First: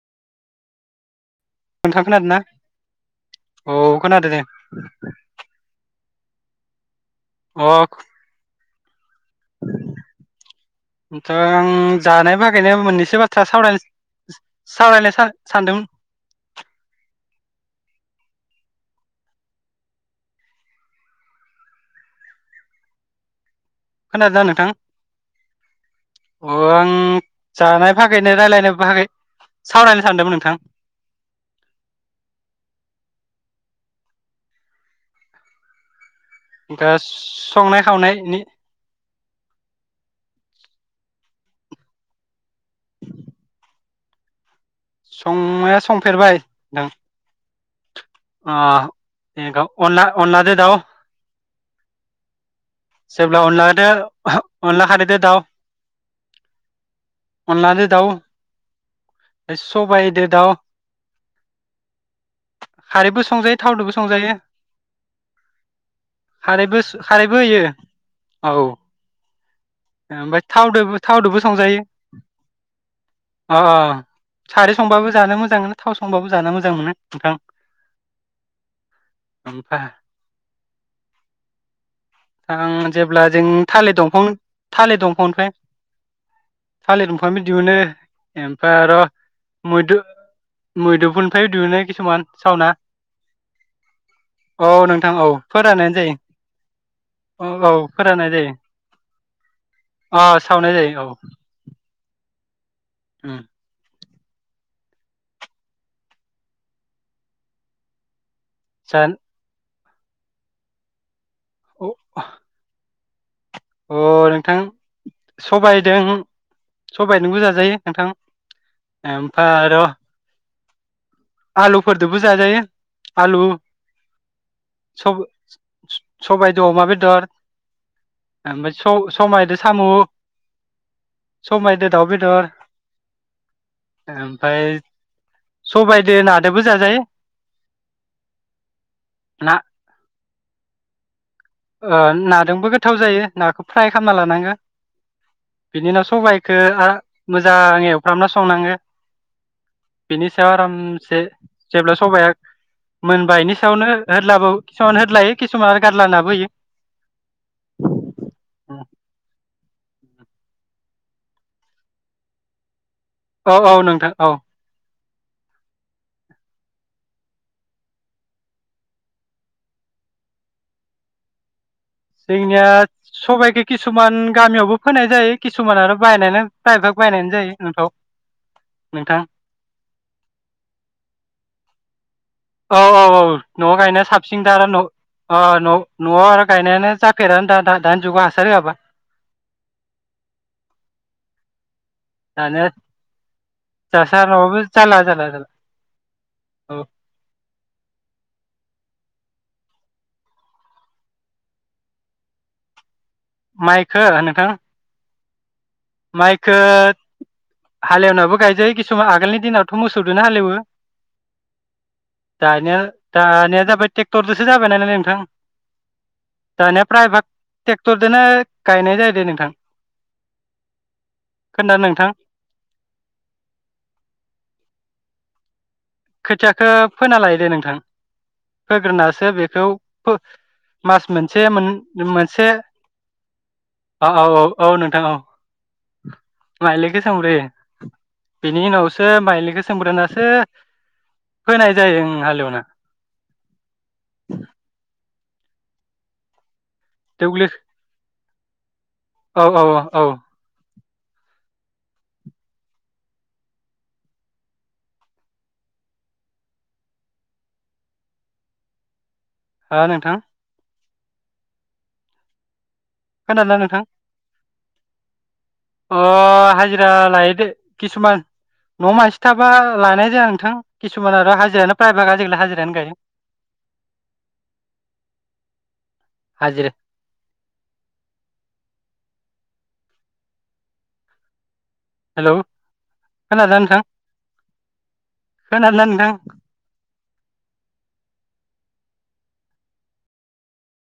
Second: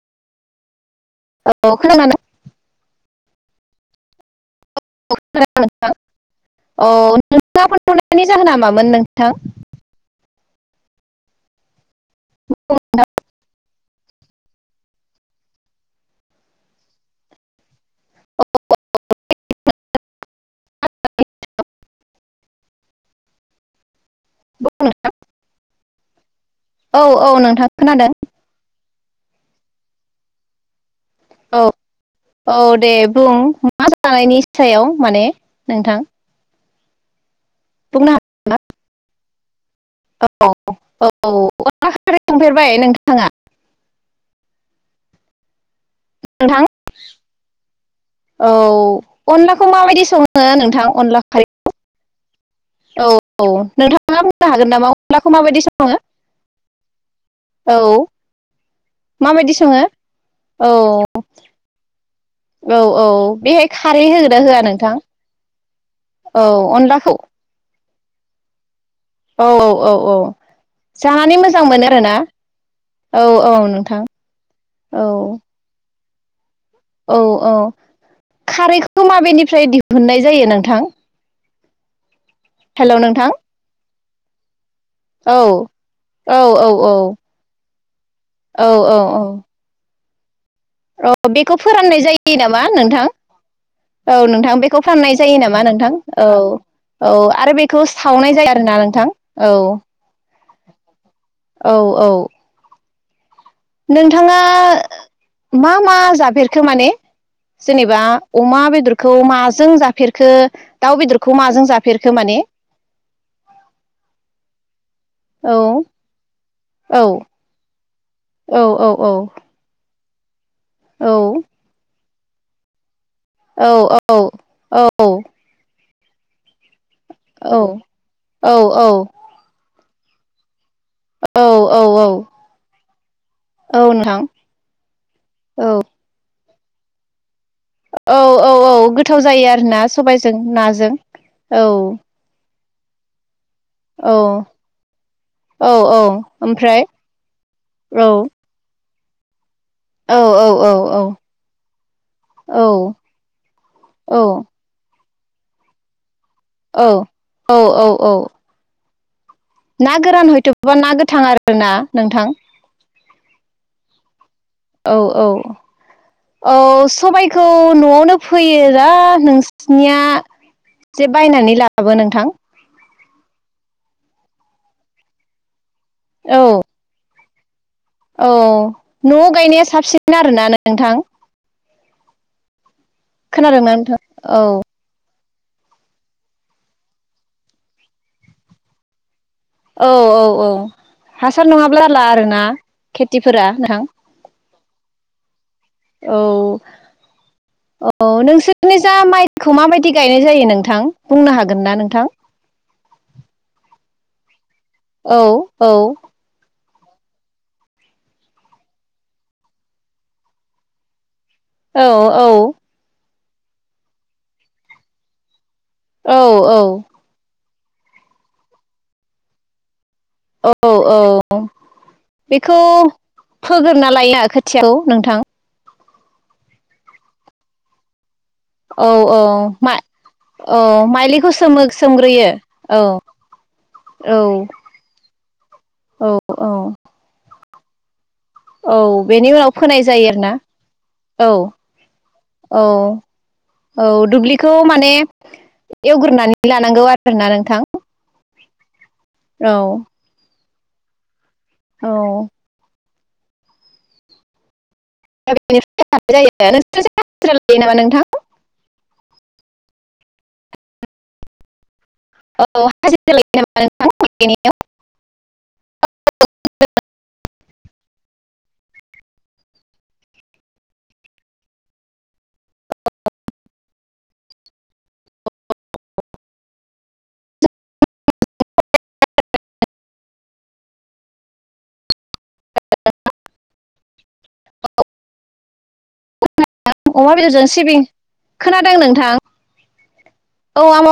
नोंथां खोनादों औ खोनादो दे। खोनादों नोंथां औ अ नोंथाङा फन हरनायनि जाहोना मामोन नोंथां? जों जानाय बागैनो मोननैसो बाथ्रा सावरायनो सावरायनो सान सानदोंमोन। खोनादों नोंथां? अ आं औ औ नोंथां जानाय खोनादों फागैनो रायज्लायनो फागै सावरायनो सानदोंमोन नोंथां। औ औ दे बुं मा जानायनि सायाव माने नोंथां। नोंथांङा संनाय बुंनो खावनायनि हागोन ना? औ औ अनला खारै सांफेरबाय नोंथाङा? संनाया संफेरबाय नोंथां। औ अनलाखौ माबायदि अनला सङो अनलाजों दाउ नोंथां अनला खारै औ जेब्ला औ अनलादो नोंथाङा बुंनो हागोन अनला नामा खारैदो अनलाखौ दाउ माबायदि सङो। औ अनलाजों दाउ माबायदि सङो सबाइदो दाउ औ। औ औ खारैबो संजायो बेहाय थावदोबो खारै संजायो होगोना होआ नोंथां? औ खारैबो अनलाखौ खारैबो होयो औ। औ औ औ औ ओमफ्राय थावदोबो जानानै थावदोबो मोजां संजायो। मोनो आरोना औ औ अ अ नोंथां खारै औ संबाबो जानो मोजां मोनो थाव संबाबो जानो मोजां मोनो। औ नोंथां औ खारैखौ माबेनिफ्राय ओमफ्राय दिहुननाय जायो नोंथां? नोंथां जेब्ला जों थालिर दंफां थालिर औ दंफांनिफ्राय। औ औ औ। फायबो दिहुनो औ ओमफ्राय आरो औ मुदु मुदफुलनिफ्रायबो दिहुनो खिसुमान। फि नामा नोंथां औ नोंथां औ बेखौ नोंथां फाननाय औ जायो नामा नोंथां फोराननायानो जायो औ औ आरो बेखौ सावनाय जायो आरोना नोंथां औ। अ सावनाय जायो औ औ औ ओम नोंथाङा मा मा जाफेरखो माने जेनेबा? अमा बेदरखौ जान माजों जाफेरखो दाउ बेदरखौ माजों अ जाफेरखो माने। अ नोंथां औ सबायदों औ सबायजोंबो जाजायो नोंथां। औ औ औ। आर औ आलुफोरदोबो जाजायो आलु सब सबायदो अमा बेदर। औ औ ओमफ्राय स-स-समायदो समायदो दाव औ बेदर औ नोंथां ओमफ्राय औ सबायदो नादोबो जाजायो औ औ औ गोथाव जायो ना आरोना सबायजों नाजों औ ओ नादोंबो गोथाव जायो नाखौ फ्राय औ खालामना लानांगो औ बिनि औ उनाव सबायखौ ओमफ्राय आ मोजां औ एवफ्रामना संनांगो औ बिनि औ सायाव औ आरामसे जेब्ला सबाया मोनबायनि इनि सायावनो औ होदलाबावो किसुमान होदलायो किसुमान आरो गारला नाबो होयो औ औ औ औ औ ना गोरान हयथ'बा ना गोथां आरो ना नोंथां औ औ नोंथां औ औ औ औ सबायखौ न'आवनो फैयोना नोंसिनिया जे बायनानै लाबो नोंथां जोंनिया सबायखो किसुमान गामियावबो फोनाय जायो किसुमान आरो बायनानै औ प्राइभाग बायनायानो जायो नोंथाव औ न'आव गायनाया साबसिन आरोना नोंथां औ औ औ खोनादोंना न'आव नोंथां गायनाया औ साबसिनथार आरो न'आव अ' न'आव न'आव आरो गायनायानो जाखेरा दा-दा-दानि जुगाव हासार होआबा औ औ औ हासार नङाब्ला फोरला आरोना दानिया खेथिफोरा नोंथां हासार नङाबाबो जारला जारला जारला औ औ औ नोंसोरनि जा माइखौ माबायदि गायनाय जायो नोंथां बुंनो हागोन ना नोंथां? माइखो नोंथां औ औ माइखो हाल एवनाबो गायजायो खिसुमान आगोलनि दिनावथ' मोसौदो हाल एवो औ दानिया दानिया जाबाय ट्रेक्टरजोंसो जाबाय नालाय नोंथां औ औ टेक्टरदोनो गायनाय जायो दे नोंथां औ औ खोन्थादों नोंथां? बेखौ फोग्रोना लायोना खोथिआखौ नोंथां खोथियाखौ फोना लायो दे नोंथां औ औ फोग्रोनासो बेखौ मा फो औ मास माइलिखौ मोनसे सोमो सोमग्रोयो मोन-मोनसे औ औ औ औ औ नोंथां औ औ औ माइलिखो सोमग्रोयो बिनि औ उनावसो बेनि उनाव माइलिखौ फोनाय जायो सोंमग्रोनासो आरोना औ औ औ दुब्लिखौ माने एवग्रोनानै लानांगौ आरोना दुब्लि नोंथां [inaudible] औ औ औ औ औ दा बेनिफ्राय मादि जायो नोंसोर हाजिरा लायो नामा नोंथां? हो नोंथां? औ हाजिरोल नामा नोंथां? अ हाजिरा लायैदे किसुमान न'आव मानसि थाबा लानाय जाया नोंथां किसुमान आरो हाजिरायानो प्राइभाग आजिखालि हाजिरायानो गायदों हाजिरा हेल' खोनादोंना नोंथां? [unintelligible] खोनादोंना नोंथां? अमा बेदरजों सिबिं खोनादों नोंथां औ आं